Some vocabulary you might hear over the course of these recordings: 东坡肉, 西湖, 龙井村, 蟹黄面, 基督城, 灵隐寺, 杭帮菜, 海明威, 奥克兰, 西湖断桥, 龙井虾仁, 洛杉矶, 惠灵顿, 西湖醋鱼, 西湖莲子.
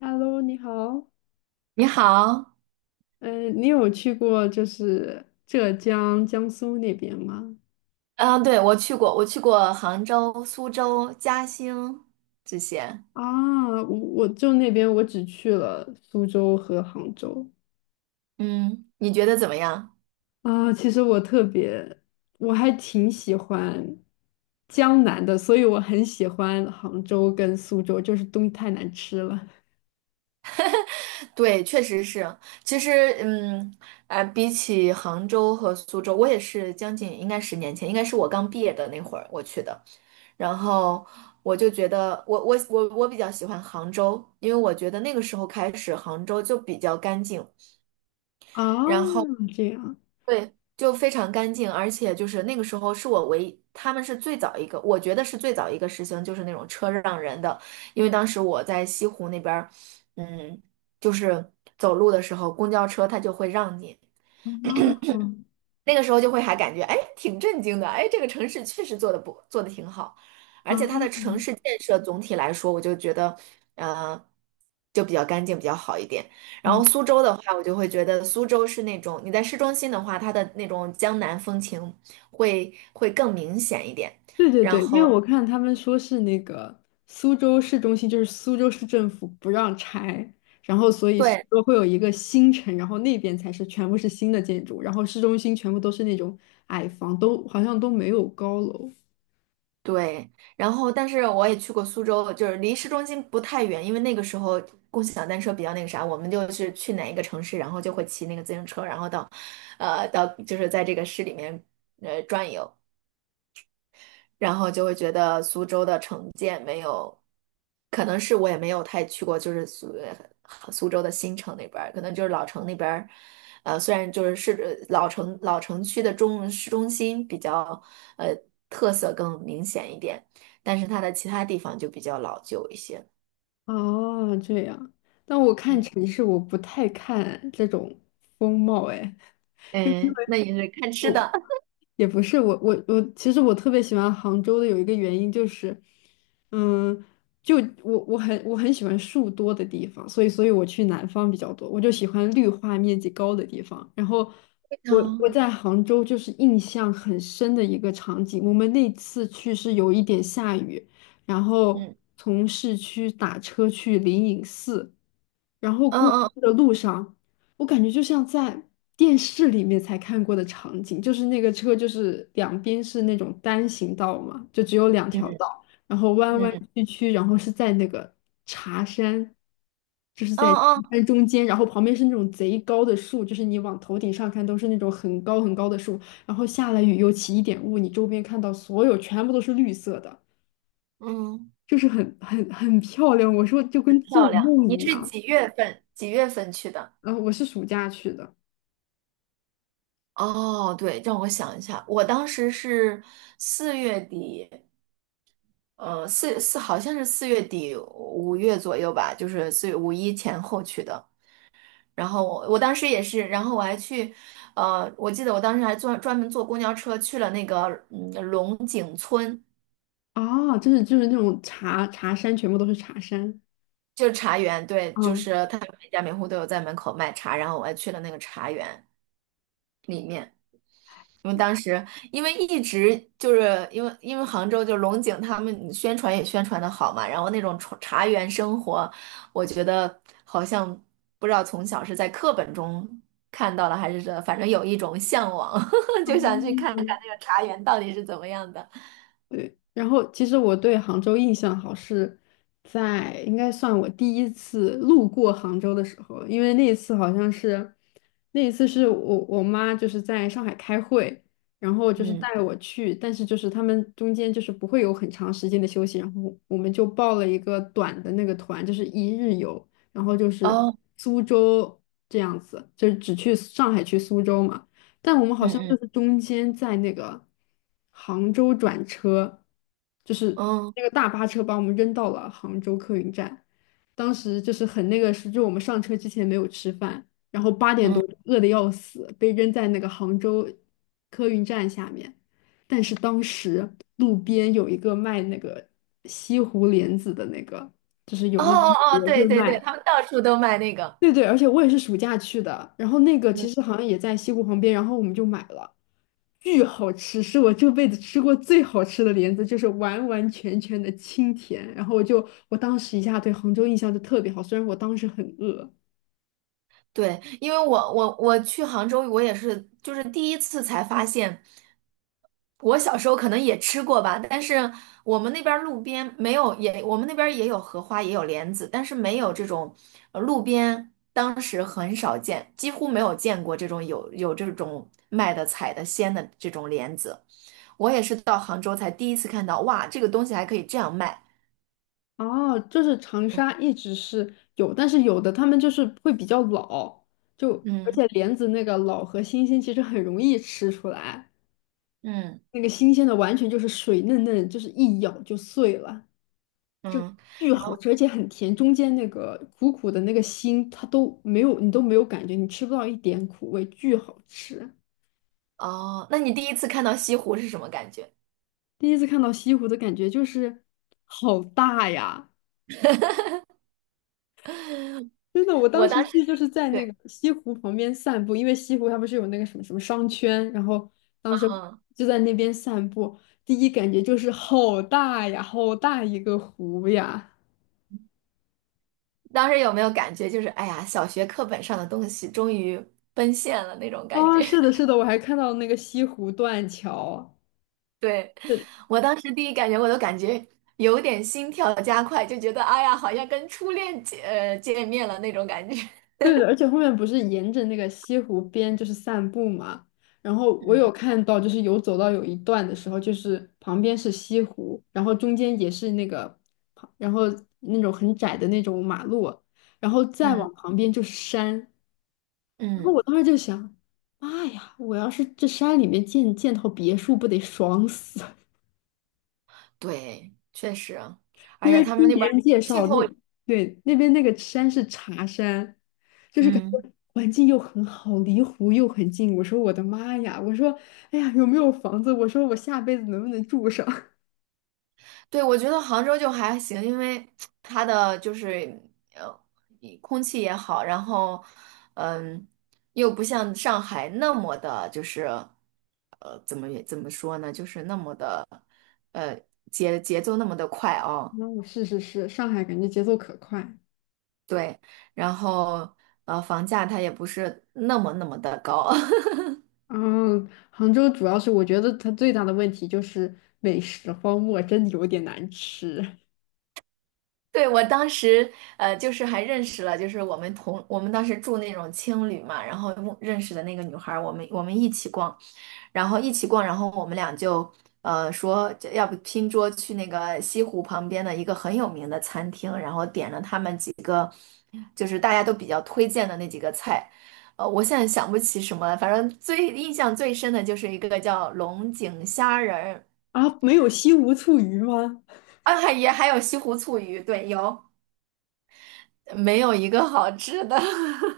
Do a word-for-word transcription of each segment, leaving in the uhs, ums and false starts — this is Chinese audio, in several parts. Hello，你好。你好。嗯，你有去过就是浙江、江苏那边吗？嗯，对，我去过，我去过杭州、苏州、嘉兴这些。啊，我我就那边我只去了苏州和杭州。嗯，你觉得怎么样？啊，其实我特别，我还挺喜欢江南的，所以我很喜欢杭州跟苏州，就是东西太难吃了。对，确实是。其实，嗯，啊、比起杭州和苏州，我也是将近应该十年前，应该是我刚毕业的那会儿我去的。然后我就觉得我，我我我比较喜欢杭州，因为我觉得那个时候开始，杭州就比较干净。啊，然后这样。对，就非常干净，而且就是那个时候是我唯一，他们是最早一个，我觉得是最早一个实行就是那种车让人的，因为当时我在西湖那边儿。嗯，就是走路的时候，公交车它就会让你，啊那个时候就会还感觉，哎，挺震惊的，哎，这个城市确实做的不做的挺好，而且它啊的城市建设总体来说，我就觉得，呃，就比较干净，比较好一点。然啊！后苏州的话，我就会觉得苏州是那种你在市中心的话，它的那种江南风情会会更明显一点。对对然对，因为后我看他们说是那个苏州市中心，就是苏州市政府不让拆，然后所以苏对，州会有一个新城，然后那边才是全部是新的建筑，然后市中心全部都是那种矮房，都好像都没有高楼。对，然后但是我也去过苏州，就是离市中心不太远，因为那个时候共享单车比较那个啥，我们就是去哪一个城市，然后就会骑那个自行车，然后到，呃，到就是在这个市里面呃转悠。然后就会觉得苏州的城建没有，可能是我也没有太去过，就是苏呃苏州的新城那边儿，可能就是老城那边儿，呃，虽然就是市呃老城老城区的中市中心比较呃特色更明显一点，但是它的其他地方就比较老旧一些。哦，这样。但我看嗯城市，我不太看这种风貌，哎。就因嗯，那为 也是看 吃我的。也不是我我我，其实我特别喜欢杭州的有一个原因就是，嗯，就我我很我很喜欢树多的地方，所以所以我去南方比较多，我就喜欢绿化面积高的地方。然后我我嗯在杭州就是印象很深的一个场景，我们那次去是有一点下雨，然后嗯从市区打车去灵隐寺。然后嗯过去嗯的路上，我感觉就像在电视里面才看过的场景，就是那个车就是两边是那种单行道嘛，就只有两嗯条道，然后弯弯嗯曲曲，然后是在那个茶山，就是在茶嗯山中间，然后旁边是那种贼高的树，就是你往头顶上看都是那种很高很高的树，然后下了雨又起一点雾，你周边看到所有全部都是绿色的。嗯，嗯，就是很很很漂亮，我说就跟漂做亮。梦你一是样。几月份？几月份去的？然后我是暑假去的。哦，对，让我想一下，我当时是四月底，呃，四四好像是四月底五月左右吧，就是四月五一前后去的。然后我我当时也是，然后我还去，呃，我记得我当时还专专门坐公交车去了那个嗯龙井村，哦，就是就是那种茶茶山，全部都是茶山。就是茶园。对，就嗯，是他每家每户都有在门口卖茶，然后我还去了那个茶园里面。因为当时因为一直就是因为因为杭州就龙井他们宣传也宣传的好嘛，然后那种茶茶园生活，我觉得好像不知道从小是在课本中看到了还是这，反正有一种向往，就想去看看哦，那个茶园到底是怎么样的。对，然后其实我对杭州印象好是在应该算我第一次路过杭州的时候，因为那一次好像是那一次是我我妈就是在上海开会，然后就是嗯，带我去，但是就是他们中间就是不会有很长时间的休息，然后我们就报了一个短的那个团，就是一日游，然后就是哦，苏州这样子，就是只去上海去苏州嘛。但我们好嗯像就嗯是中间在那个杭州转车，就是嗯那个大巴车把我们扔到了杭州客运站。当时就是很那个是，就我们上车之前没有吃饭，然后八点多嗯，饿得要死，被扔在那个杭州客运站下面。但是当时路边有一个卖那个西湖莲子的那个，就是哦有那种哦哦，也对会对对，卖。他们到处都卖那个。对对，而且我也是暑假去的，然后那个其实好像也在西湖旁边，然后我们就买了，巨好吃，是我这辈子吃过最好吃的莲子，就是完完全全的清甜。然后我就我当时一下对杭州印象就特别好，虽然我当时很饿。对，因为我我我去杭州，我也是就是第一次才发现，我小时候可能也吃过吧，但是我们那边儿路边没有也，我们那边儿也有荷花，也有莲子，但是没有这种呃路边当时很少见，几乎没有见过这种有有这种卖的采的鲜的这种莲子。我也是到杭州才第一次看到，哇，这个东西还可以这样卖。哦，就是长沙一直是有，但是有的他们就是会比较老，就而嗯且莲子那个老和新鲜其实很容易吃出来，嗯那个新鲜的完全就是水嫩嫩，就是一咬就碎了。嗯，巨然好后吃，而且很甜，中间那个苦苦的那个心，它都没有，你都没有感觉，你吃不到一点苦味，巨好吃。哦，那你第一次看到西湖是什么感觉？第一次看到西湖的感觉就是好大呀！真的，我当我时当时去就是在对，那个西湖旁边散步，因为西湖它不是有那个什么什么商圈，然后当时嗯，就在那边散步，第一感觉就是好大呀，好大一个湖呀！当时有没有感觉就是，哎呀，小学课本上的东西终于奔现了那种感啊，觉？是的，是的，我还看到那个西湖断桥。对，我当时第一感觉，我都感觉有点心跳加快，就觉得哎呀，好像跟初恋见呃见面了那种感觉。对的，而且后面不是沿着那个西湖边就是散步嘛，然后 我有嗯看到，就是有走到有一段的时候，就是旁边是西湖，然后中间也是那个，然后那种很窄的那种马路，然后再嗯往旁边就是山，然后嗯，我当时就想，妈呀，我要是这山里面建建套别墅，不得爽死？对，确实，而因且为他们听那边别儿人介气绍，那候。对那边那个山是茶山，就是感觉嗯。环境又很好，离湖又很近。我说我的妈呀！我说哎呀，有没有房子？我说我下辈子能不能住上？对，我觉得杭州就还行，因为 它的就是呃，一空气也好，然后嗯，又不像上海那么的，就是呃，怎么也怎么说呢，就是那么的呃节节奏那么的快哦。嗯，是是是，上海感觉节奏可快。对，然后呃，房价它也不是那么那么的高。嗯，杭州主要是我觉得它最大的问题就是美食荒漠，真的有点难吃对，我当时呃，就是还认识了，就是我们同我们当时住那种青旅嘛，然后认识的那个女孩儿，我们我们一起逛。然后一起逛，然后我们俩就呃说这要不拼桌去那个西湖旁边的一个很有名的餐厅，然后点了他们几个就是大家都比较推荐的那几个菜。呃，我现在想不起什么了，反正最印象最深的就是一个叫龙井虾仁儿。啊！没有西湖醋鱼吗？啊，也还有西湖醋鱼，对，有。没有一个好吃的，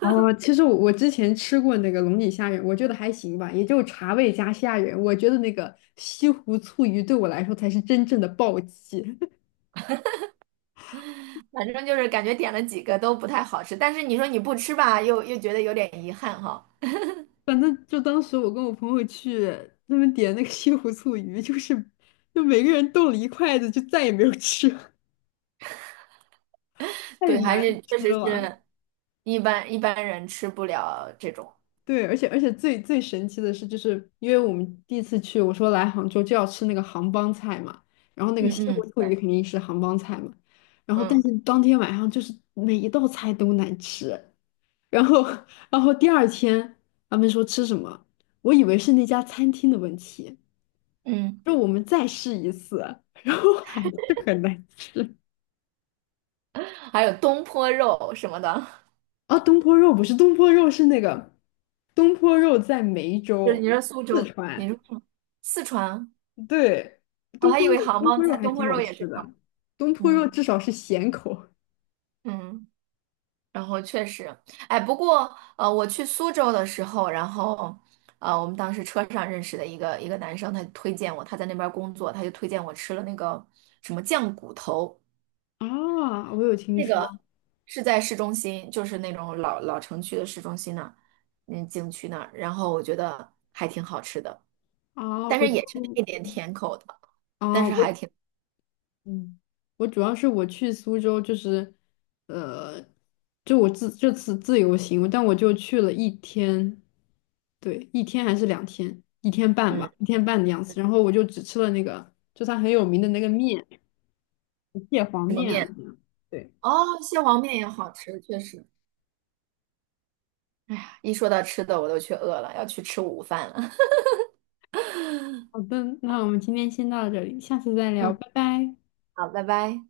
哦，其实我我之前吃过那个龙井虾仁，我觉得还行吧，也就茶味加虾仁。我觉得那个西湖醋鱼对我来说才是真正的暴击。反正就是感觉点了几个都不太好吃。但是你说你不吃吧，又又觉得有点遗憾哈。反正就当时我跟我朋友去，他们点那个西湖醋鱼，就是就每个人动了一筷子，就再也没有吃，太对，还难是确吃实了。是一般一般人吃不了这种。对，而且而且最最神奇的是，就是因为我们第一次去，我说来杭州就要吃那个杭帮菜嘛，然后那个嗯西湖嗯醋鱼肯定是杭帮菜嘛，然后但嗯是当天晚上就是每一道菜都难吃，然后 然后第二天他们说吃什么，我以为是那家餐厅的问题，嗯，说我们再试一次，然后还是很难吃。还有东坡肉什么的，啊，东坡肉不是东坡肉是那个东坡肉在梅 就是你州，说苏四州，你川。说什么四川，对，我东还坡以肉，为杭东帮坡肉菜，还东挺坡好肉也吃是杭。的。东坡肉嗯至少是咸口。嗯，然后确实，哎，不过呃，我去苏州的时候，然后呃，我们当时车上认识的一个一个男生，他推荐我，他在那边工作，他就推荐我吃了那个什么酱骨头。啊，我有听那个说是在市中心，就是那种老老城区的市中心那儿。嗯，景区那儿。然后我觉得还挺好吃的，啊，但我是就也是配点甜口的，但啊，是还我挺，嗯，我主要是我去苏州，就是，呃，就我自这次自由行，但我就去了一天，对，一天还是两天，一天半嗯，吧，一天半的样子。然后我就只吃了那个，就它很有名的那个面，蟹黄什么面啊，面？这样。对，哦，蟹黄面也好吃，确实。哎呀，一说到吃的，我都去饿了，要去吃午饭了。好的，那我们今天先到这里，下次再聊，嗯，拜拜。好，拜拜。